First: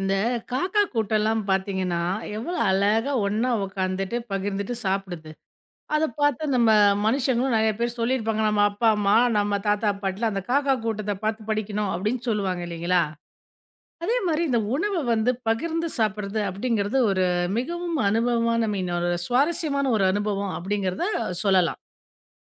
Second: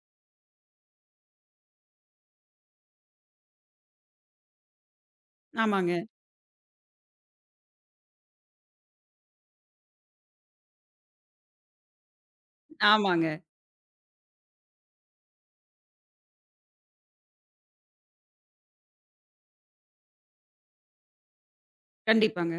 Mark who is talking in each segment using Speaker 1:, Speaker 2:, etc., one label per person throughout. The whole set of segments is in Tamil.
Speaker 1: இந்த காக்கா கூட்டம்லாம் பார்த்தீங்கன்னா, எவ்வளோ அழகா ஒண்ணா உட்காந்துட்டு, பகிர்ந்துட்டு சாப்பிடுது.
Speaker 2: ஆமாங்க,
Speaker 1: அத பார்த்து நம்ம மனுஷங்களும் நெறைய பேர் சொல்லியிருப்பாங்க. நம்ம அப்பா, அம்மா, நம்ம தாத்தா, பாட்டிலாம் அந்த காக்கா கூட்டத்த பார்த்து படிக்கணும் அப்படின்னு சொல்லுவாங்க இல்லைங்களா?
Speaker 2: ஆமாங்க.
Speaker 1: அதே மாரி இந்த உணவ வந்து பகிர்ந்து சாப்பிடுறது அப்படிங்கிறது ஒரு மிகவும் அனுபவமான ஐ மீன் ஒரு சுவாரஸ்யமான ஒரு அனுபவம் அப்படிங்கிறத சொல்லலாம்.
Speaker 2: கண்டிப்பாங்க,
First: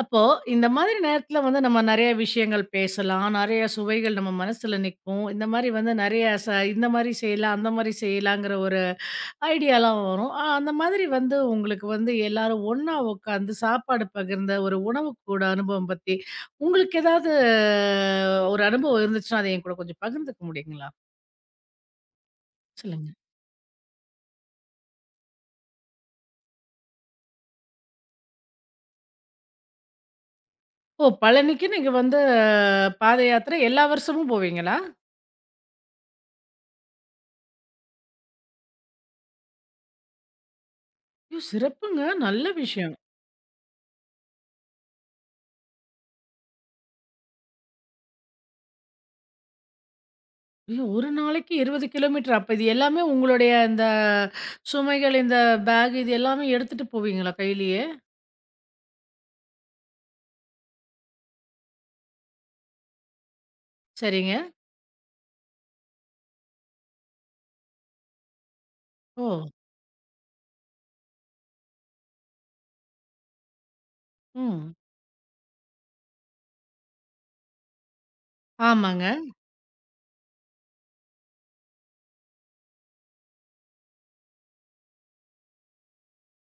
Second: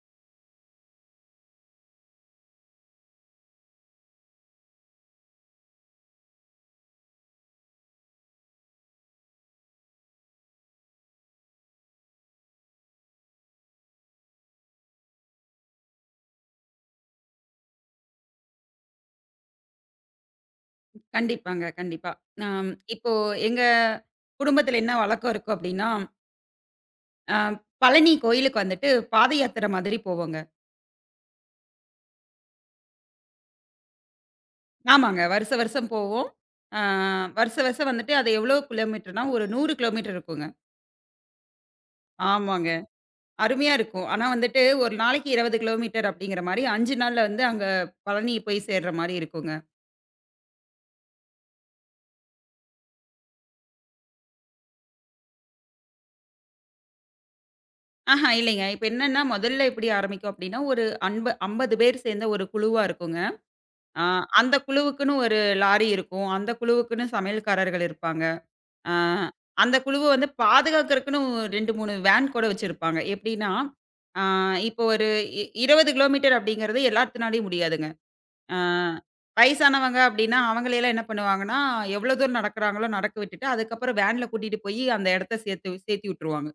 Speaker 1: அப்போ இந்த மாதிரி நேரத்தில வந்து நம்ம நெறைய விஷயங்கள் பேசலாம். நெறைய சுவைகள் நம்ம மனசுல நிக்கும். இந்த மாரி வந்து நெறைய இந்த மாரி செய்யலாம், அந்த மாரி செய்யலாங்கிற ஒரு ஐடியாலாம் வரும். அந்த மாதிரி வந்து உங்களுக்கு வந்து எல்லாரும் ஒண்ணா உட்காந்து சாப்பாடு பகிர்ந்த ஒரு உணவுக்கூட அனுபவம் பத்தி, உங்களுக்கு ஏதாவது ஒரு அனுபவம் இருந்துச்சுன்னா, அத என் கூட கொஞ்சம் பகிர்ந்துக்க முடியுங்களா?
Speaker 2: கண்டிப்பாங்க, கண்டிப்பா. ஆம்,
Speaker 1: சொல்லுங்க.
Speaker 2: இப்போ எங்க குடும்பத்தில என்ன வழக்கம் இருக்கும் அப்டின்னா, அ பழனி கோயிலுக்கு வந்துட்டு பாத யாத்திரை மாதிரி போவோங்க.
Speaker 1: ஓ! பழனிக்கு நீங்க வந்து பாத யாத்திரை எல்லா வருஷமும் போவீங்களா?
Speaker 2: ஆமாங்க. வருஷ வருஷம் போவோம். ஆ வருஷ வருஷம் வந்துட்டு அது எவ்வளோ கிலோமீட்டர்னா, ஒரு 100 கிலோமீட்டர் இருக்குங்க.
Speaker 1: ஐயோ! சிறப்புங்க. நல்ல
Speaker 2: ஆமாங்க.
Speaker 1: விஷயம்.
Speaker 2: அருமையா இருக்கும். ஆனா வந்துட்டு, ஒரு நாளைக்கு 20 கிலோமீட்டர் அப்டிங்கிற மாரி 5 நாள்ல வந்து அங்க பழனி போய் சேர்ற மாரி இருக்குங்க.
Speaker 1: ஐயோ! ஒரு நாளைக்கு 20 கிலோமீட்டர். அப்ப இது எல்லாமே உங்களுடைய இந்த சுமைகள், இந்த பேக் இது எல்லாமே எடுத்துட்டு போவீங்களா கையிலேயே?
Speaker 2: ஆஹா, இல்லைங்க. இப்ப என்னன்னா, முதல்ல எப்டி ஆரம்பிக்கும் அப்டின்னா, ஒரு 50 பேர் சேர்ந்த ஒரு குழுவா இருக்குங்க. ஆ
Speaker 1: சரிங்க.
Speaker 2: அந்த குழுவுக்குன்னு ஒரு லாரி இருக்கும். அந்த குழுவுக்குன்னு சமையல்காரர்கள் இருப்பாங்க. ஆ
Speaker 1: ஓ!
Speaker 2: அந்த குழுவ வந்து பாதுகாக்கறக்குன்னு 2, 3 வேன் கூட வச்சிருப்பாங்க. எப்படின்னா, ஆ
Speaker 1: ம்.
Speaker 2: இப்போ ஒரு 20 கிலோமீட்டர் அப்படிங்கிறது எல்லாத்துனாலயும் முடியாதுங்க. ஆ
Speaker 1: ஆமாங்க.
Speaker 2: வயசானவங்க அப்படின்னா, அவங்களையெல்லாம் என்ன பண்ணுவாங்கன்னா, எவ்வளோ தூரம் நடக்கிறாங்களோ நடக்க விட்டுட்டு, அதுக்கப்புறம் வேன்ல கூட்டிட்டு போயி அந்த இடத்த சேர்த்தி விட்டுருவாங்க.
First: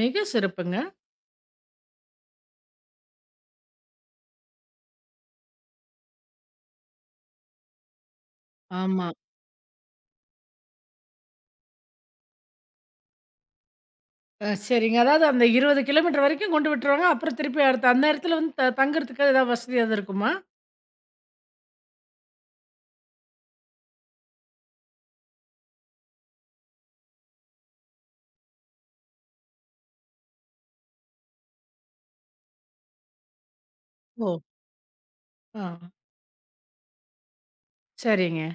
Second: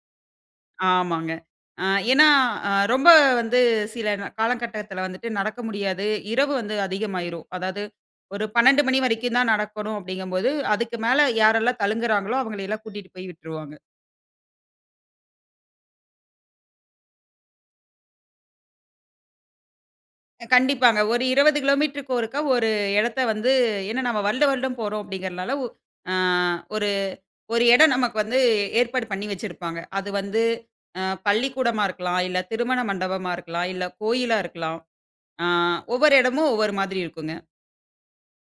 Speaker 1: மிக சிறப்புங்க.
Speaker 2: ஆமாங்க. அ ஏன்னா, ரொம்ப வந்து சில காலகட்டத்தில வந்துட்டு நடக்க முடியாது. இரவு வந்து அதிகமாயிரும். அதாவது ஒரு 12 மணி
Speaker 1: ஆமா.
Speaker 2: வரைக்கும் தான் நடக்கணும் அப்படிங்கும்போது, அதுக்கு மேல யாரெல்லாம் தழுங்குறாங்களோ, அவங்களையெல்லாம் கூட்டிட்டு போய் விட்டுருவாங்க.
Speaker 1: அ சரிங்க. அதாவது அந்த 20 கிலோமீட்டர் வரைக்கும் கொண்டு விட்டுருவாங்க. அப்புறம் திருப்பி அடுத்து அந்த இடத்துல வந்து தங்குறதுக்கு ஏதாவது வசதி எதுவும் இருக்குமா?
Speaker 2: கண்டிப்பாங்க. ஒரு 20 கிலோமீட்டருக்கு ஒருக்கா ஒரு இடத்த வந்து, ஏன்னா நம்ம வருட வருடம் போறோம் அப்படிங்கிறனால, ஒ அ ஒரு ஒரு இடம் நமக்கு வந்து ஏற்பாடு பண்ணி வச்சிருப்பாங்க. அது வந்து பள்ளிக்கூடமா இருக்கலாம், இல்ல திருமண மண்டபமா இருக்கலாம், இல்ல கோயிலா
Speaker 1: ஓ!
Speaker 2: இருக்கலாம். அ
Speaker 1: ஆ
Speaker 2: ஒவ்வொரு இடமும் ஒவ்வொரு மாதிரி இருக்குங்க.
Speaker 1: சரிங்க.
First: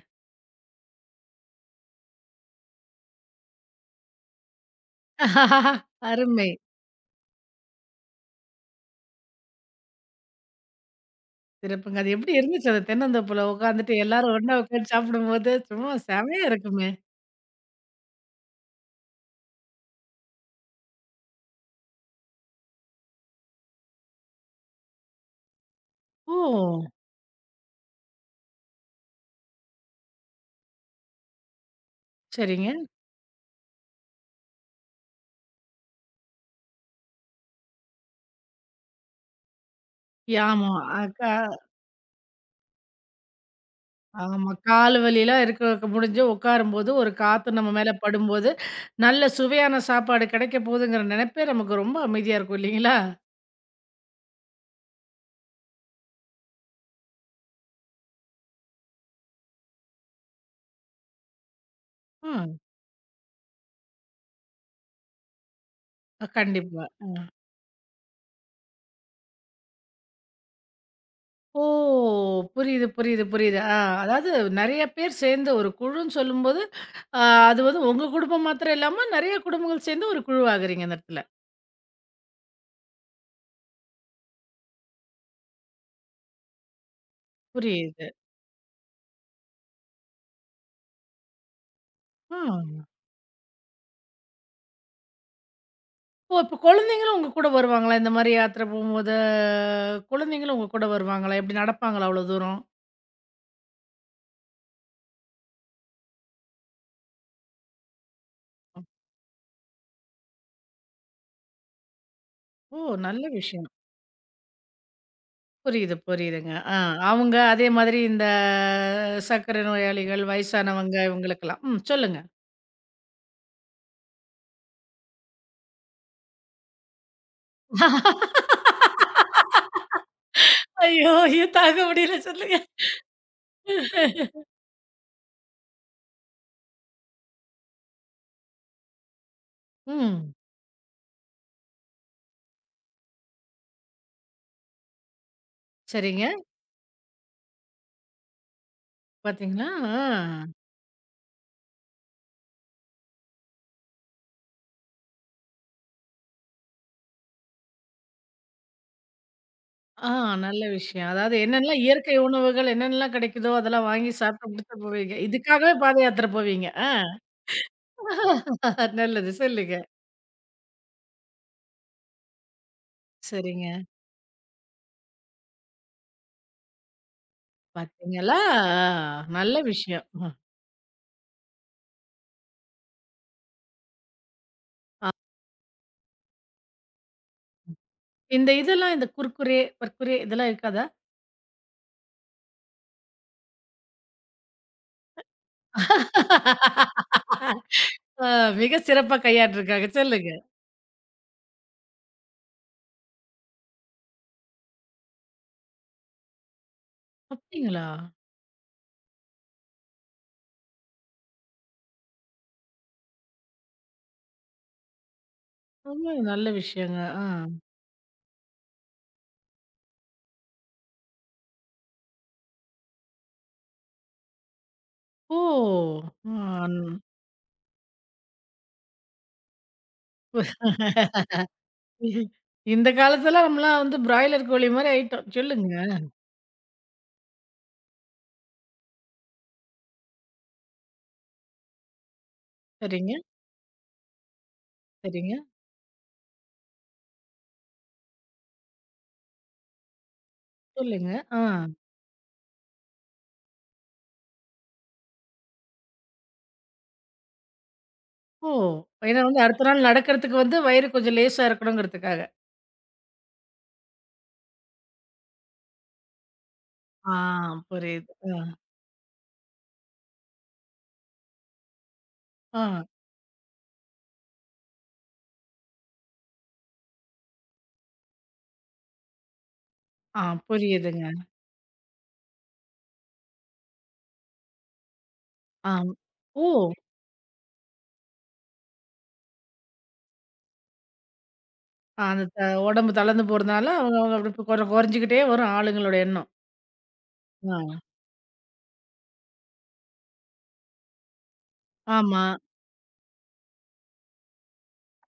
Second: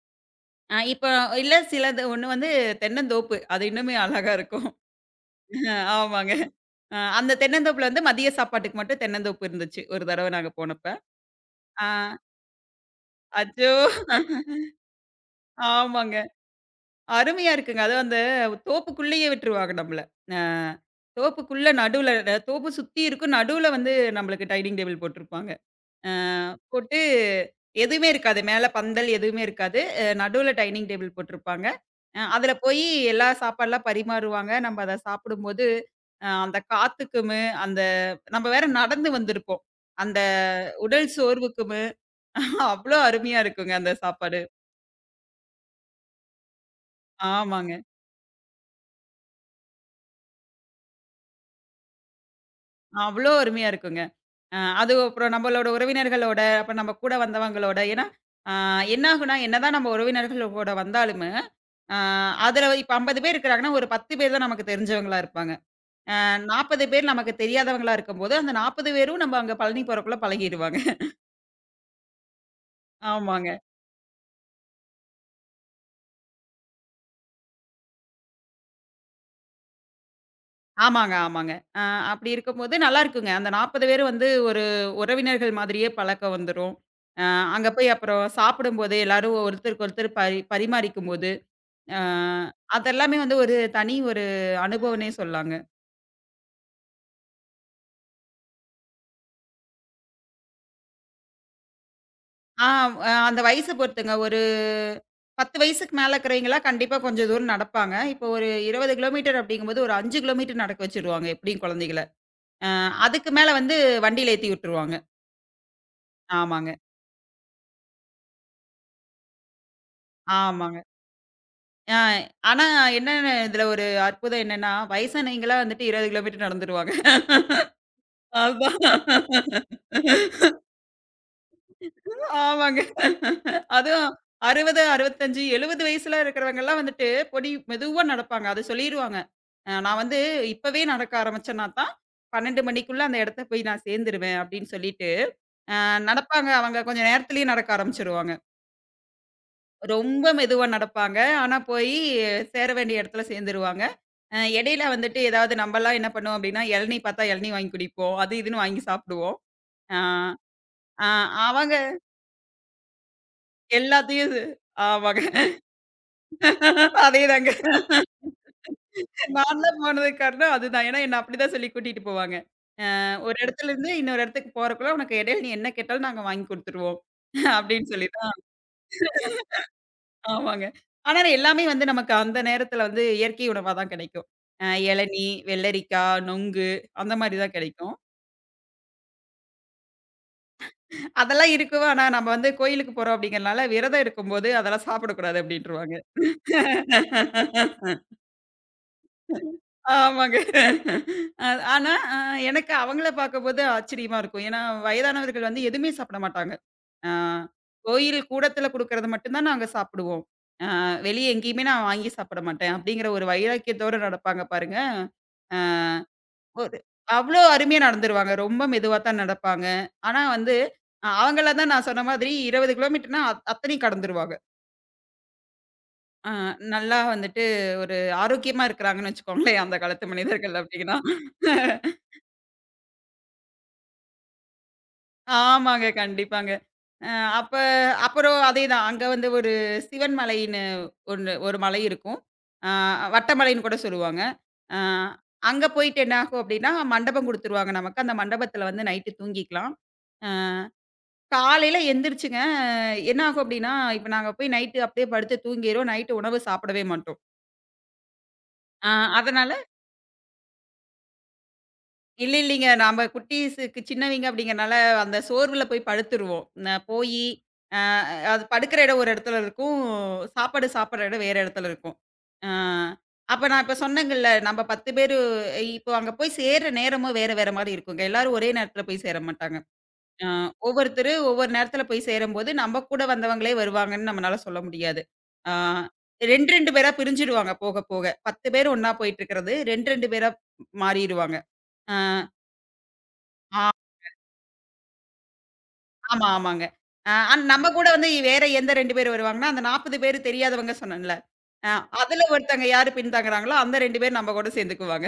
Speaker 2: இப்போ இல்ல சிலது ஒண்ணு வந்து தென்னந்தோப்பு. அது இன்னுமே அழகா இருக்கும். ஆமாங்க.
Speaker 1: அருமை.
Speaker 2: அந்த தென்னந்தோப்புல வந்து மதிய சாப்பாட்டுக்கு மட்டும் தென்னந்தோப்பு இருந்துச்சு. ஒரு தடவ நாங்க போனப்ப. ஆ
Speaker 1: சிறப்புங்க. அது எப்படி இருந்துச்சு அந்த தென்னந்தோப்புல
Speaker 2: அச்சோ!
Speaker 1: உட்காந்துட்டு எல்லாரும் ஒண்ணா உட்காந்து சாப்பிடும்போது? சும்மா
Speaker 2: ஆமாங்க.
Speaker 1: செமையா இருக்குமே!
Speaker 2: அருமையா இருக்குங்க. அதுவும் அந்த தோப்புக்குள்ளேயே விட்டுருவாங்க நம்மள. அ தோப்புக்குள்ள நடுவுல தோப்பு சுத்தி இருக்கும். நடுவுல வந்து நம்மளுக்கு டைனிங் டேபிள் போட்டிருப்பாங்க. அ
Speaker 1: ஓ!
Speaker 2: போட்டு எதுவுமே இருக்காது. மேல பந்தல் எதுவுமே இருக்காது. நடுவுல டைனிங் டேபிள் போட்டிருப்பாங்க. அதுல
Speaker 1: சரிங்க.
Speaker 2: போயி எல்லா சாப்பாடுலாம் பரிமாறுவாங்க. நம்ம அத சாப்பிடும்போது, அந்த காத்துக்குமு, அந்த நம்ம வேற நடந்து வந்திருப்போம். அந்த
Speaker 1: ஆமா. அ
Speaker 2: உடல்
Speaker 1: க
Speaker 2: சோர்வுக்குமு அவ்ளோ அருமையா இருக்குங்க அந்த சாப்பாடு.
Speaker 1: ஆமா. கால் வலிலாம் இருக்க முடிஞ்சு உட்காரும்போது, ஒரு காத்து
Speaker 2: ஆமாங்க.
Speaker 1: நம்ம மேல படும்போது, நல்ல சுவையான சாப்பாடு கிடைக்க போகுதுங்கிற நினைப்பே நமக்கு ரொம்ப அமைதியா இருக்கும் இல்லைங்களா?
Speaker 2: அவ்ளோ அருமையா இருக்குங்க. அது அப்புறம் நம்மளோட உறவினர்களோட, அப்ப நம்ம கூட வந்தவங்களோட, ஏன்னா, அ என்ன ஆகும்னா, என்னதான் நம்ம உறவினர்களோட வந்தாலுமு, ஆ
Speaker 1: ம்.
Speaker 2: அதுல இப்ப 50 பேர் இருக்கிறாங்கன்னா, ஒரு 10 பேர் தான் நமக்கு தெரிஞ்சவங்களா இருப்பாங்க.
Speaker 1: கண்டிப்பா.
Speaker 2: 40 பேர் நமக்கு தெரியாதவங்களா இருக்கும்போது, அந்த 40 பேரும் நம்ம அங்க பழனி போறக்குள்ள பழகிருவாங்க.
Speaker 1: ஓ! புரியுது, புரியுது,
Speaker 2: ஆமாங்க.
Speaker 1: புரியுது. ஆ அதாவது நெறைய பேர் சேர்ந்த ஒரு குழுன்னு சொல்லும்போது, ஆ அது வந்து உங்க குடும்பம் மாத்திரம் இல்லாம நெறைய குடும்பங்கள் சேர்ந்து ஒரு குழுவாகுறீங்க அந்த
Speaker 2: ஆமாங்க,
Speaker 1: இடத்துல.
Speaker 2: ஆமாங்க. அ அப்படி இருக்கும்போது நல்லாருக்குங்க. அந்த 40 பேரும் வந்து ஒரு உறவினர்கள் மாதிரியே பழக்கம் வந்துரும். அ அங்க போய்
Speaker 1: புரியுது.
Speaker 2: அப்புறம் சாப்பிடும்போது எல்லாரும் ஒருத்தருக்கு ஒருத்தர் பரிமாறிக்கும்போது, அ
Speaker 1: ஆ.
Speaker 2: அதெல்லாமே வந்து ஒரு தனி ஒரு அனுபவம்னே சொல்லாங்க.
Speaker 1: ஓ! இப்ப குழந்தைங்களும் உங்க கூட வருவாங்களா? இந்த மாரி யாத்திரை போம்போது, குழந்தைங்களும் உங்க கூட வருவாங்களா? எப்படி நடப்பாங்களா அவ்வளோ தூரம்?
Speaker 2: ஆ, அ அந்த வயசு பொறுத்துங்க. ஒரு 10 வயசுக்கு மேல இருக்கிறவைங்கலாம் கண்டிப்பா கொஞ்சம் தூரம் நடப்பாங்க. இப்போ ஒரு 20 கிலோமீட்டர் அப்படிங்கும்போது, ஒரு 5 கிலோமீட்டர் நடக்க வச்சுருவாங்க எப்படியும் குழந்தைகள. அ
Speaker 1: ஓ! நல்ல
Speaker 2: அதுக்கு மேல
Speaker 1: விஷயம்.
Speaker 2: வந்து வண்டியில ஏத்தி விட்டுருவாங்க.
Speaker 1: புரியுது, புரியுதுங்க.
Speaker 2: ஆமாங்க,
Speaker 1: ஆ அவங்க அதே மாதிரி இந்த சர்க்கரை நோயாளிகள்,
Speaker 2: ஆமாங்க.
Speaker 1: வயசானவங்க இவங்களுக்கெல்லாம். ம்
Speaker 2: அ
Speaker 1: சொல்லுங்க.
Speaker 2: ஆனா என்ன இதுல ஒரு அற்புதம் என்னன்னா, வயசானவைங்கலாம் வந்துட்டு 20 கிலோமீட்டர் நடந்துருவாங்க. அதான்.
Speaker 1: ஐயோ! ஐயோ! தாங்க முடியல சொல்லுங்க.
Speaker 2: ஆமாங்க. அதுவும் 60, 65, 70 வயசுல இருக்கிறவங்கலாம் வந்துட்டு பொடி மெதுவா நடப்பாங்க. அது சொல்லிருவாங்க. நான் வந்து
Speaker 1: ம்.
Speaker 2: இப்பவே நடக்க ஆரம்பிச்சேன்னா தான் 12 மணிக்குள்ள அந்த இடத்த போய் நான் சேர்ந்துருவேன் அப்படின்னு சொல்லிட்டு, அ
Speaker 1: சரிங்க.
Speaker 2: நடப்பாங்க. அவங்க கொஞ்சம் நேரத்திலேயே நடக்க ஆரம்பிச்சுருவாங்க.
Speaker 1: பார்த்தீங்களா? ஆ.
Speaker 2: ரொம்ப மெதுவா நடப்பாங்க. ஆனா போய் சேர வேண்டிய இடத்துல சேர்ந்துருவாங்க. இடையில வந்துட்டு ஏதாவது நம்மலாம் என்ன பண்ணுவோம் அப்படின்னா, இளநீ பார்த்தா இளநீ வாங்கி குடிப்போம். அது இதுன்னு வாங்கி சாப்பிடுவோம். அ
Speaker 1: ஆ நல்ல
Speaker 2: அ
Speaker 1: விஷயம். அதாவது
Speaker 2: அவங்க
Speaker 1: என்னென்னலாம் இயற்கை உணவுகள் என்னென்னலாம் கிடைக்குதோ, அதெல்லாம் வாங்கி
Speaker 2: எல்லாத்தையும்.
Speaker 1: சாப்பிட்டு முடிச்சுட்டு போவீங்க.
Speaker 2: ஆமாங்க.
Speaker 1: இதுக்காகவே பாத யாத்திரை போவீங்க. ஆ.
Speaker 2: அதேதாங்க.
Speaker 1: நல்லது. சொல்லுங்க.
Speaker 2: நான்லாம் போனதுக்கு காரணம் அதுதான். ஏன்னா என்ன அப்படிதான் சொல்லி கூட்டிட்டு போவாங்க. ஒரு
Speaker 1: சரிங்க.
Speaker 2: இடத்துல இருந்து இன்னொரு இடத்துக்கு போறக்குள்ள உனக்கு இடையில நீ என்ன கேட்டாலும் நாங்க வாங்கி குடுத்துருவோம். அப்படின்னு சொல்லி தான்.
Speaker 1: பார்த்தீங்களா? ஆ நல்ல விஷயம். அ.
Speaker 2: ஆமாங்க. ஆனா எல்லாமே வந்து நமக்கு அந்த நேரத்துல வந்து இயற்கை உணவா தான் கிடைக்கும். இளநீ, வெள்ளரிக்காய், நொங்கு, அந்த மாரி தான் கிடைக்கும்.
Speaker 1: இந்த இதெல்லாம் இந்த குர்குரே, பர்குரே இதெல்லாம் இருக்காதா?
Speaker 2: அதெல்லாம் இருக்கும். ஆனா நம்ம வந்து கோயிலுக்கு போறோம் அப்படிங்கிறனால விரதம் இருக்கும்போது அதெல்லாம் சாப்பிடக்கூடாது அப்படின்ருவாங்க.
Speaker 1: ஆ மிக சிறப்பா கையாண்டுருக்காங்க. சொல்லுங்க.
Speaker 2: ஆமாங்க. அ ஆனா, எனக்கு அவங்கள பார்க்கும்போது ஆச்சரியமா இருக்கும். ஏன்னா, வயதானவர்கள் வந்து எதுவுமே சாப்பிட மாட்டாங்க. ஆ
Speaker 1: அப்படிங்களா?
Speaker 2: கோயில் கூடத்தில குடுக்கறது மட்டும் தான் நாங்க சாப்பிடுவோம். ஆ வெளிய எங்கேயுமே நான் வாங்கி சாப்பிட மாட்டேன். அப்படிங்கிற ஒரு வைராக்கியத்தோட நடப்பாங்க பாருங்க. ஆ
Speaker 1: ரொம்ப நல்ல
Speaker 2: ஒரு
Speaker 1: விஷயங்க. ஆ.
Speaker 2: அவ்ளோ அருமையா நடந்துருவாங்க. ரொம்ப மெதுவா தான் நடப்பாங்க. ஆனா வந்து, அவங்கள தான் நான் சொன்ன மாதிரி 20 கிலோமீட்டர்னா அத்தனையும் கடந்துருவாங்க.
Speaker 1: ஓ!
Speaker 2: ஆ நல்லா வந்துட்டு ஒரு ஆரோக்கியமா இருக்கிறாங்கன்னு வச்சுக்கோங்களேன். அந்த காலத்து மனிதர்கள் அப்படின்னா.
Speaker 1: ஆ. இந்த காலத்துல நம்மலாம் வந்து பிராய்லர் கோழி மாரி ஆயிட்டோம். சொல்லுங்க.
Speaker 2: ஆமாங்க. கண்டிப்பாங்க. அ அப்ப அப்புறம் அதேதான். அங்க வந்து ஒரு சிவன் மலைன்னு ஒண்ணு ஒரு மலை இருக்கும். அ
Speaker 1: சரிங்க,
Speaker 2: வட்டமலைன்னு கூட சொல்லுவாங்க. அ
Speaker 1: சரிங்க.
Speaker 2: அங்க போயிட்டு என்ன ஆகும் அப்டின்னா, மண்டபம் குடுத்துருவாங்க நமக்கு. அந்த மண்டபத்துல வந்து நைட்டு தூங்கிக்கலாம். அ
Speaker 1: சொல்லுங்க. ஆ.
Speaker 2: காலையில எந்திரிச்சுங்க என்ன ஆகும் அப்டின்னா, இப்ப நாங்க போய் நைட்டு அப்டியே படுத்து தூங்கிருவோம். நைட்டு உணவு சாப்பிடவே மாட்டோம்.
Speaker 1: ஓ!
Speaker 2: அ
Speaker 1: ஏன்னா வந்து
Speaker 2: அதனால
Speaker 1: அடுத்த நாள் நடக்கிறதுக்கு வந்து வயிறு கொஞ்சம் லேசா இருக்கணுங்கிறதுக்காக.
Speaker 2: இல்ல, இல்லீங்க. நாம குட்டீஸுக்கு சின்னவைங்க அப்படிங்கிறனால, அந்த சோர்வுல போய் படுத்துருவோம்.
Speaker 1: ஆ
Speaker 2: போயி, அ
Speaker 1: புரியுது. ஆ,
Speaker 2: அது படுக்கிற இடம் ஒரு இடத்துல இருக்கும். சாப்பாடு சாப்பிடுற இடம் வேற இடத்துல இருக்கும். அ
Speaker 1: ஆ,
Speaker 2: அப்ப நான் இப்ப சொன்னேங்கல்ல, நம்ம 10 பேரு இப்போ அங்க போய் சேர்ற நேரமும் வேற வேற மாரி இருக்குங்க. எல்லாரும் ஒரே நேரத்துல போய் சேர மாட்டாங்க.
Speaker 1: ஆ
Speaker 2: அ
Speaker 1: புரியுதுங்க.
Speaker 2: ஒவ்வொருத்தரு ஒவ்வொரு நேரத்துல போய் சேரும்போது, நம்ம கூட வந்தவங்களே வருவாங்கன்னு நம்மனால சொல்ல முடியாது. அ
Speaker 1: ஆம். ஓ!
Speaker 2: 2, 2 பேரா பிரிஞ்சுடுவாங்க போக போக. 10 பேர் ஒண்ணா போயிட்டுருக்கிறது, 2, 2 பேரா மாறிருவாங்க. அ
Speaker 1: அந்த உடம்பு தளர்ந்து போறதுனால
Speaker 2: ஆ
Speaker 1: அவங்க அவங்க அப்படி கொறஞ்சுக்கிட்டே வரும் ஆளுங்களோட
Speaker 2: ஆமா,
Speaker 1: எண்ணம்.
Speaker 2: ஆமாங்க. அ அன்
Speaker 1: ஆ.
Speaker 2: நம்ம கூட வந்து வேற எந்த 2 பேர் வருவாங்கன்னா, அந்த 40 பேரு தெரியாதவங்க சொன்னேன்ல. அ அதுல
Speaker 1: ஆமா.
Speaker 2: ஒருத்தங்க யாரு பின்தங்குறாங்களோ, அந்த 2 பேர் நம்ம கூட சேர்ந்துக்குவாங்க.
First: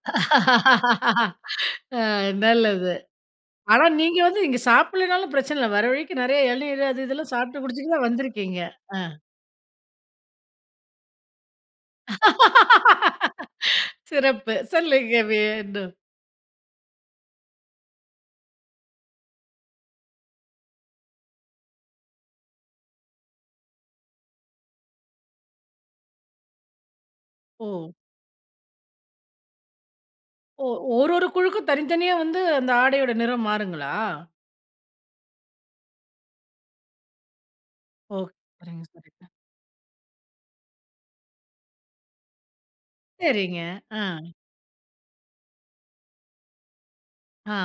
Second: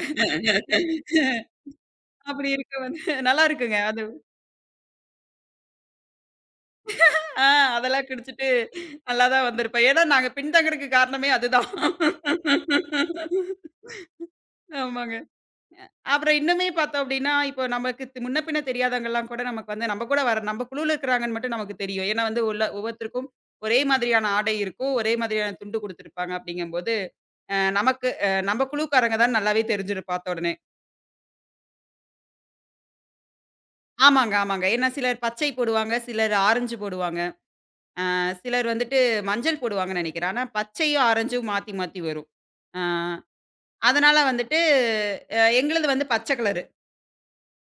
Speaker 2: அப்படி இருக்க
Speaker 1: நல்லது.
Speaker 2: வந்து நல்லா இருக்குங்க.
Speaker 1: ஆனா
Speaker 2: அது
Speaker 1: நீங்க வந்து நீங்க சாப்பிடலனாலும் பிரச்சனை இல்ல. வர வழிக்கு நெறைய இளநீர் அது இதெல்லாம்
Speaker 2: ஆ
Speaker 1: சாப்பிட்டு குடிச்சுட்டு தான்
Speaker 2: அதெல்லாம் குடிச்சுட்டு
Speaker 1: வந்திருக்கீங்க.
Speaker 2: நல்லா தான் வந்திருப்பேன். ஏன்னா நாங்க பின்தங்குறதுக்கு காரணமே அதுதான்.
Speaker 1: ஆ. சிறப்பு.
Speaker 2: ஆமாங்க.
Speaker 1: சொல்லுங்க வேணும்.
Speaker 2: அப்புறம் இன்னுமே பார்த்தோம் அப்படின்னா, இப்போ நமக்கு முன்ன பின்ன தெரியாதவங்கலாம் கூட நமக்கு வந்து நம்ம கூட வர நம்ம குழுவுல இருக்கிறாங்கன்னு மட்டும் நமக்கு தெரியும். ஏன்னா வந்து உள்ள ஒவ்வொருத்தருக்கும் ஒரே மாதிரியான ஆடை இருக்கும். ஒரே மாதிரியான துண்டு குடுத்துருப்பாங்க அப்படிங்கும்போது, அ
Speaker 1: ஓ!
Speaker 2: நமக்கு அ நம்ம குழுக்காரங்க தான் நல்லாவே தெரிஞ்சிரும் பார்த்த உடனே.
Speaker 1: ஓ! ஒரு ஒரு குழுக்கும் தனித்தனியா வந்து அந்த ஆடையோட நிறம் மாறுங்களா?
Speaker 2: ஆமாங்க, ஆமாங்க. ஏன்னா சிலர் பச்சை போடுவாங்க, சிலர் ஆரஞ்சு போடுவாங்க.
Speaker 1: ஓகே.
Speaker 2: சிலர்
Speaker 1: சரிங்க,
Speaker 2: வந்துட்டு
Speaker 1: சரிங்க.
Speaker 2: மஞ்சள் போடுவாங்கன்னு நெனைக்கிறேன். ஆனா பச்சையும், ஆரஞ்சும் மாத்தி மாத்தி வரும். அ
Speaker 1: சரிங்க. ஆ,
Speaker 2: அதனால வந்துட்டு எங்களுது வந்து பச்சை கலர்.
Speaker 1: ஆ.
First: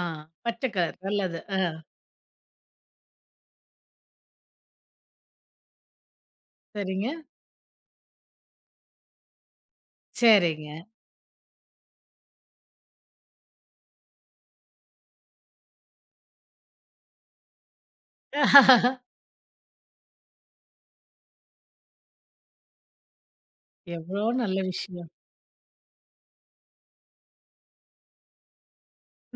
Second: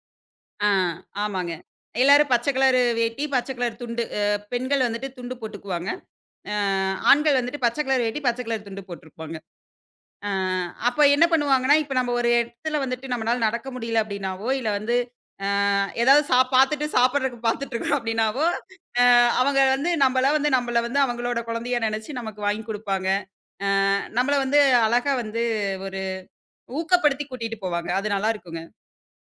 Speaker 2: ஆ,
Speaker 1: பச்சை கலர் நல்லது.
Speaker 2: ஆமாங்க.
Speaker 1: ஆ,
Speaker 2: எல்லாரும் பச்சை கலரு வேட்டி, பச்சை கலர் துண்டு. பெண்கள் வந்துட்டு துண்டு போட்டுக்குவாங்க. அ
Speaker 1: சரிங்க.
Speaker 2: ஆண்கள் வந்துட்டு பச்சை கலர் வேட்டி, பச்சை கலர் துண்டு போட்டுருப்பாங்க. அ
Speaker 1: சரிங்க.
Speaker 2: அப்ப என்ன பண்ணுவாங்கன்னா, இப்ப நம்ம ஒரு இடத்துல வந்துட்டு நம்மனால நடக்க முடியல அப்படின்னாவோ, இல்ல வந்து அ ஏதாவது சா பார்த்துட்டு சாப்பிடுறதுக்கு பார்த்துட்டு இருக்கோம் அப்படின்னாவோ, அ அவங்க வந்து நம்மள வந்து அவங்களோட குழந்தையா நினைச்சு நமக்கு வாங்கி குடுப்பாங்க.
Speaker 1: எவ்ளோ
Speaker 2: நம்மள
Speaker 1: நல்ல
Speaker 2: வந்து
Speaker 1: விஷயம்.
Speaker 2: அழகா வந்து ஒரு ஊக்கப்படுத்தி கூட்டிட்டு போவாங்க. அது நல்லா இருக்குங்க.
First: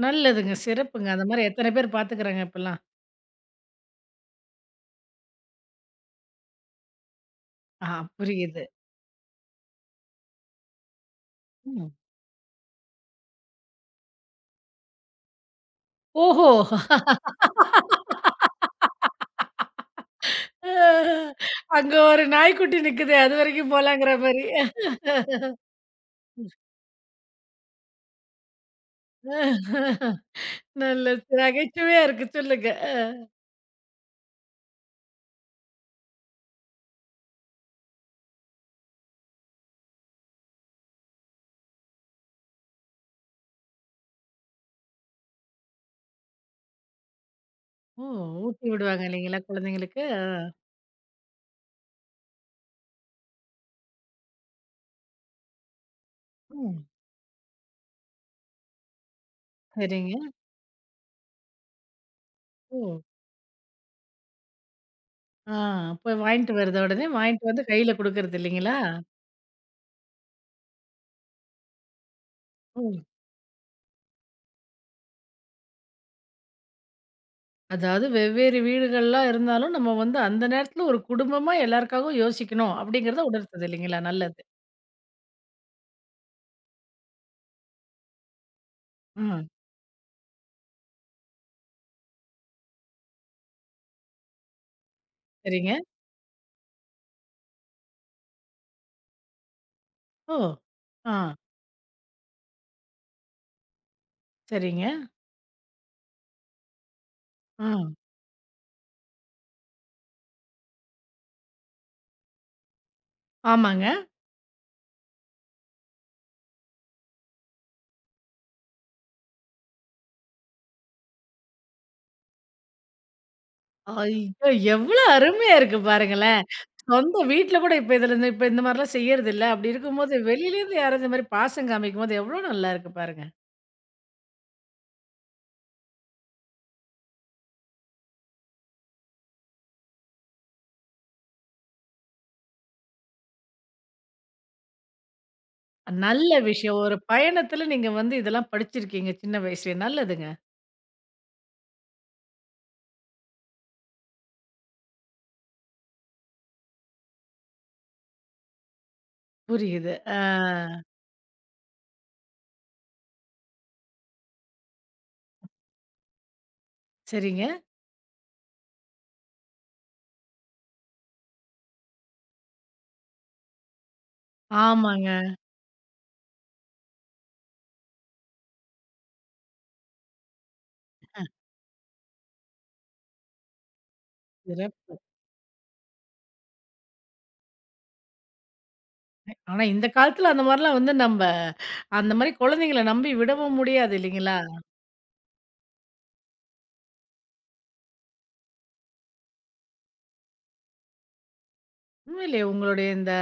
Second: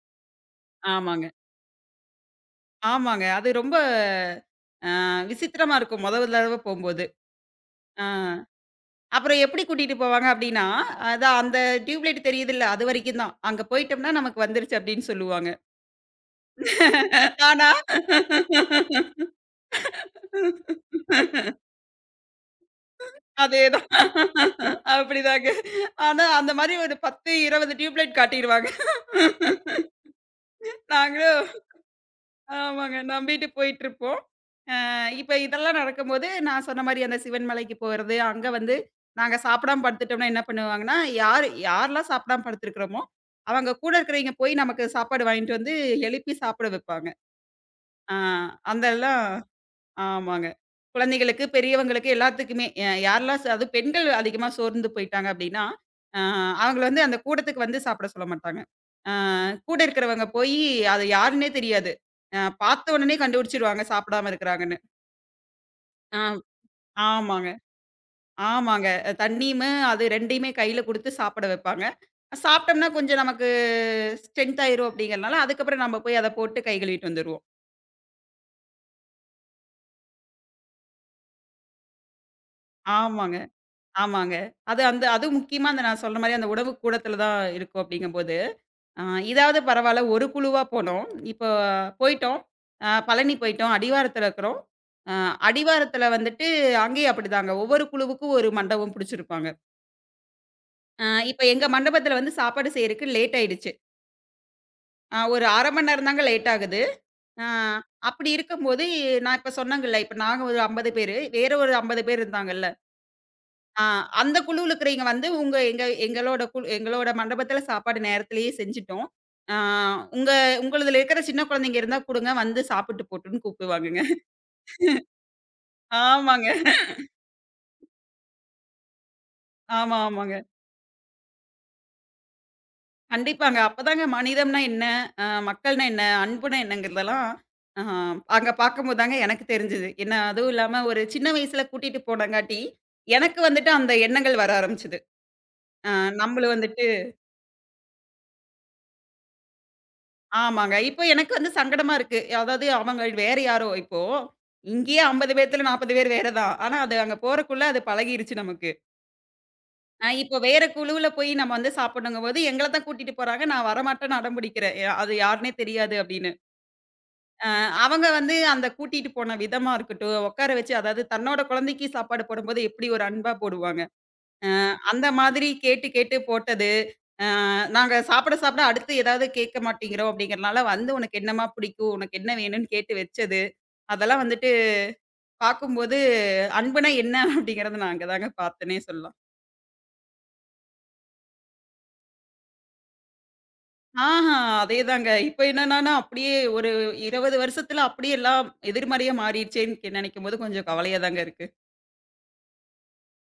Speaker 1: நல்லதுங்க, சிறப்புங்க.
Speaker 2: ஆமாங்க.
Speaker 1: அந்த மாரி எத்தன பேர் பாத்துக்கிறாங்க இப்பலாம்.
Speaker 2: ஆமாங்க. அது ரொம்ப விசித்திரமா இருக்கும் மொத தடவ போம்போது.
Speaker 1: ஆ,
Speaker 2: ஆ.
Speaker 1: புரியுது.
Speaker 2: அப்புறம் எப்படி கூட்டிட்டு போவாங்க அப்படின்னா, அதான் அந்த
Speaker 1: ம்.
Speaker 2: டியூப் லைட் தெரியுதுல்ல, அது வரைக்கும் தான். அங்க போயிட்டோம்னா நமக்கு வந்துருச்சு அப்படின்னு சொல்லுவாங்க.
Speaker 1: ஓஹோ!
Speaker 2: ஆனா
Speaker 1: அ அங்க ஒரு நாய்க்குட்டி நிக்குது. அதுவரைக்கும்
Speaker 2: அதேதான்.
Speaker 1: போலாங்கிற மாரி.
Speaker 2: அப்படிதாங்க. ஆனா அந்த மாரி ஒரு 10, 20 டியூப் லைட் காட்டிருவாங்க.
Speaker 1: நல்லது.
Speaker 2: நாங்களும்,
Speaker 1: நகைச்சுவையா இருக்கு. சொல்லுங்க.
Speaker 2: ஆமாங்க,
Speaker 1: அ.
Speaker 2: நம்பிட்டு போயிட்டுருப்போம். இப்ப இதெல்லாம் நடக்கும்போது, நான் சொன்ன மாரி அந்த சிவன் மலைக்கு போறது, அங்க வந்து நாங்க சாப்பிடாம படுத்துட்டோம்னா என்ன பண்ணுவாங்கன்னா, யார் யாரெல்லாம் சாப்பிடாம படுத்துருக்கிறோமோ, அவங்க கூட இருக்கிறவைங்க போய் நமக்கு சாப்பாடு வாங்கிட்டு வந்து எழுப்பி சாப்பிட வைப்பாங்க.
Speaker 1: ஓ!
Speaker 2: ஆ
Speaker 1: ஊட்டி விடுவாங்க
Speaker 2: அதெல்லாம்
Speaker 1: இல்லைங்களா குழந்தைங்களுக்கு? ஆ.
Speaker 2: ஆமாங்க. குழந்தைகளுக்கு, பெரியவங்களுக்கு எல்லாத்துக்குமே அ யாரெல்லாம் ச அதுவும் பெண்கள் அதிகமா சோர்ந்து போயிட்டாங்க அப்படின்னா, அ அவங்கள
Speaker 1: ம்.
Speaker 2: வந்து அந்த கூடத்துக்கு வந்து சாப்பிட சொல்ல மாட்டாங்க. அ கூட
Speaker 1: சரிங்க.
Speaker 2: இருக்கிறவங்க போயி அது யாருன்னே தெரியாது. பார்த்த
Speaker 1: ஓ!
Speaker 2: உடனே கண்டுபிடிச்சிருவாங்க சாப்பிடாம இருக்கிறாங்கன்னு.
Speaker 1: ஆ போய்
Speaker 2: ஆ
Speaker 1: வாங்கிட்டு வருது உடனே வாங்கிட்டு
Speaker 2: ஆமாங்க.
Speaker 1: வந்து கையில குடுக்கறது இல்லைங்களா?
Speaker 2: ஆமாங்க. தண்ணியுமே அது 2யுமே கையில குடுத்து சாப்பிட வைப்பாங்க. சாப்பிட்டோம்னா
Speaker 1: ம்.
Speaker 2: கொஞ்சம் நமக்கு ஸ்ட்ரென்த் ஆயிரும் அப்படிங்கிறனால, அதுக்கப்புறம் நம்ம போய் அத போட்டு கை கழுவிட்டு வந்துருவோம்.
Speaker 1: அதாவது வெவ்வேறு வீடுகள்லாம் இருந்தாலும், நம்ம வந்து அந்த நேரத்துல ஒரு குடும்பமா எல்லாருக்காகவும் யோசிக்கணும் அப்படிங்கிறத
Speaker 2: ஆமாங்க,
Speaker 1: உணர்த்துது இல்லைங்களா?
Speaker 2: ஆமாங்க.
Speaker 1: நல்லது.
Speaker 2: அது அந்த அதுவும் முக்கியமா அந்த நான் சொன்ன மாரி அந்த உணவு கூடத்துல தான் இருக்கும் அப்படிங்கும்போது, அ
Speaker 1: ஆ
Speaker 2: இதாவது பரவால்ல ஒரு குழுவா போனோம். இப்போ போயிட்டோம். பழனி போயிட்டோம். அடிவாரத்துல இருக்கிறோம். அ
Speaker 1: சரிங்க.
Speaker 2: அடிவாரத்துல வந்துட்டு அங்கேயும் அப்படிதாங்க. ஒவ்வொரு குழுவுக்கும் ஒரு மண்டபம் புடிச்சிருப்பாங்க.
Speaker 1: ஓ!
Speaker 2: அ
Speaker 1: ஆ
Speaker 2: இப்ப எங்க மண்டபத்துல வந்து சாப்பாடு செய்யறக்கு லேட் ஆயிடுச்சு.
Speaker 1: சரிங்க.
Speaker 2: ஒரு 1/2 மணி நேரம் தாங்க லேட் ஆகுது. ஆ
Speaker 1: ஆ
Speaker 2: அப்படி இருக்கும்போது நான் இப்ப சொன்னேங்கல்ல, இப்ப நாங்க ஒரு 50 பேரு, வேற ஒரு 50 பேர் இருந்தாங்கல்ல. ஆ
Speaker 1: ஆமாங்க.
Speaker 2: அந்த குழுவுல இருக்கிறவைங்க வந்து உங்க எங்க எங்களோட எங்களோட மண்டபத்துல சாப்பாடு நேரத்திலேயே செஞ்சுட்டோம். ஆ உங்க உங்களுதுல இருக்கிற சின்ன குழந்தைங்க இருந்தா குடுங்க, வந்து சாப்பிட்டு போட்டும்ன்னு கூப்பிடுவாங்கங்க.
Speaker 1: ஐயோ! எவ்வளோ அருமையா இருக்கு பாருங்களேன்!
Speaker 2: ஆமாங்க.
Speaker 1: சொந்த வீட்ல கூட இப்ப இதுல இந்த இப்ப இந்த மாரிலாம் செய்யறதில்ல. அப்படி
Speaker 2: ஆமா,
Speaker 1: இருக்கும்போது,
Speaker 2: ஆமாங்க.
Speaker 1: வெளியிலேருந்து யாராவது இந்த மாரி பாசம் காமிக்கும்போது, எவ்வளோ நல்லா இருக்கு பாருங்க.
Speaker 2: கண்டிப்பாங்க. அப்பதாங்க மனிதம்னா என்ன? மக்கள்னா என்ன? அன்புனா என்னங்கிறதெல்லாம் அ அங்க பார்க்கும்போது தாங்க எனக்கு தெரிஞ்சது. என்ன அதுவும் இல்லாம ஒரு சின்ன வயசுல கூட்டிட்டு போனங்காட்டி, எனக்கு வந்துட்டு அந்த எண்ணங்கள் வர ஆரம்பிச்சது. அ
Speaker 1: நல்ல
Speaker 2: நம்மளும்
Speaker 1: விஷயம்.
Speaker 2: வந்துட்டு
Speaker 1: ஒரு பயணத்துல நீங்க வந்து இதெல்லாம் படிச்சிருக்கீங்க சின்ன வயசுலயே. நல்லதுங்க.
Speaker 2: ஆமாங்க. இப்போ எனக்கு வந்து சங்கடமா இருக்கு. அதாவது அவங்க வேற யாரோ இப்போ. இங்கேயே 50 பேத்துல 40 பேர் வேற தான். ஆனா அது அங்க போறக்குள்ள அது பழகிருச்சு நமக்கு.
Speaker 1: புரியுது. ஆ
Speaker 2: இப்போ வேற குழுவுல போய் நம்ம வந்து சாப்பிடணுங்கும்போது, எங்கள தான் கூட்டிட்டு போறாங்க. நான் வரமாட்டேன்னு அடம் பிடிக்கிறேன். அது யாருன்னே தெரியாது அப்படின்னு. அ
Speaker 1: சரிங்க.
Speaker 2: அவங்க வந்து அந்த கூட்டிட்டு போன விதமா இருக்கட்டும், உட்கார வச்சு அதாவது தன்னோட குழந்தைக்கு சாப்பாடு போடும்போது எப்படி ஒரு அன்பா போடுவாங்க. அந்த
Speaker 1: ஆமாங்க.
Speaker 2: மாதிரி கேட்டு கேட்டு போட்டது, நாங்க சாப்பிட சாப்பிட அடுத்து ஏதாவது கேட்க மாட்டேங்கிறோம் அப்படிங்கிறனால வந்து "உனக்கு என்னம்மா பிடிக்கும்? உனக்கு என்ன வேணும்னு?" கேட்டு வச்சது, அதெல்லாம் வந்துட்டு
Speaker 1: சிறப்பு.
Speaker 2: பார்க்கும்போது அன்புனா என்ன அப்படிங்கிறத நான் அங்க தாங்க பார்த்தேன்னே சொல்லலாம்.
Speaker 1: ஆனா இந்த காலத்துல அந்த மாரிலாம் வந்து அந்த மாரி குழந்தைங்கள நம்பி விடவும் முடியாது
Speaker 2: ஆஹா,
Speaker 1: இல்லைங்களா?
Speaker 2: அதேதாங்க. இப்ப என்னன்னானா அப்படியே ஒரு 20 வருஷத்துல அப்படியே எல்லாம் எதிர்மறையா மாறிடுச்சேன்னு நெனைக்கும்போது கொஞ்சம் கவலையா தாங்க இருக்கு.
Speaker 1: உண்மையிலேயே உங்களுடைய இந்த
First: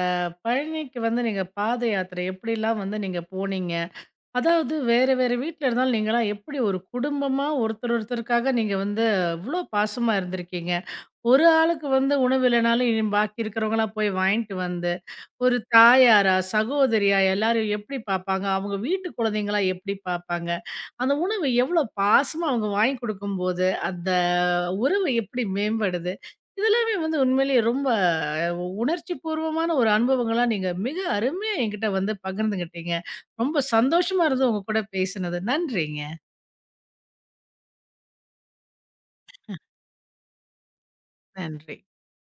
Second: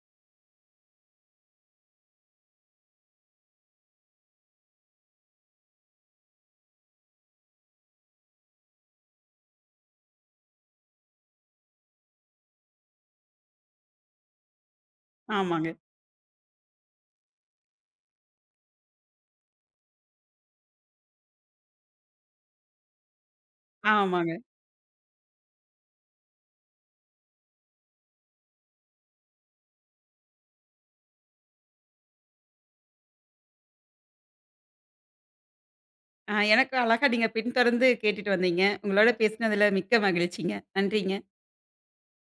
Speaker 1: பழனிக்கு வந்து நீங்க பாத யாத்திரை எப்படிலாம் வந்து நீங்க போனீங்க? அதாவது வேற வேற வீட்ல இருந்தாலும் நீங்கலாம் எப்படி ஒரு குடும்பமா ஒருத்தர் ஒருத்தருக்காக நீங்க வந்து இவ்ளோ பாசமா இருந்திருக்கீங்க. ஒரு ஆளுக்கு வந்து உணவு இல்லனாலும் பாக்கி இருக்கிறவங்கலாம் போய் வாங்கிட்டு வந்து, ஒரு
Speaker 2: ஆமாங்க,
Speaker 1: தாயாரா, சகோதரியா எல்லாரையும் எப்படி பாப்பாங்க? அவங்க வீட்டு குழந்தைங்களா எப்படி பாப்பாங்க? அந்த உணவு எவ்ளோ பாசமா அவங்க வாங்கி குடுக்கும்போது, அந்த
Speaker 2: ஆமாங்க.
Speaker 1: உறவு எப்படி மேம்படுது? இதெல்லாமே வந்து உண்மையிலேயே ரொம்ப உணர்ச்சிப்பூர்வமான ஒரு அனுபவங்களா நீங்க மிக அருமையா என்கிட்ட வந்து பகிர்ந்துகிட்டீங்க. ரொம்ப சந்தோஷமா இருந்தது உங்க கூட பேசினது. நன்றிங்க.
Speaker 2: ஆ, எனக்கு அழகா நீங்க பின்தொடர்ந்து கேட்டுட்டு வந்தீங்க. உங்களோட பேசினதுல மிக்க மகிழ்ச்சிங்க. நன்றிங்க.
Speaker 1: நன்றி.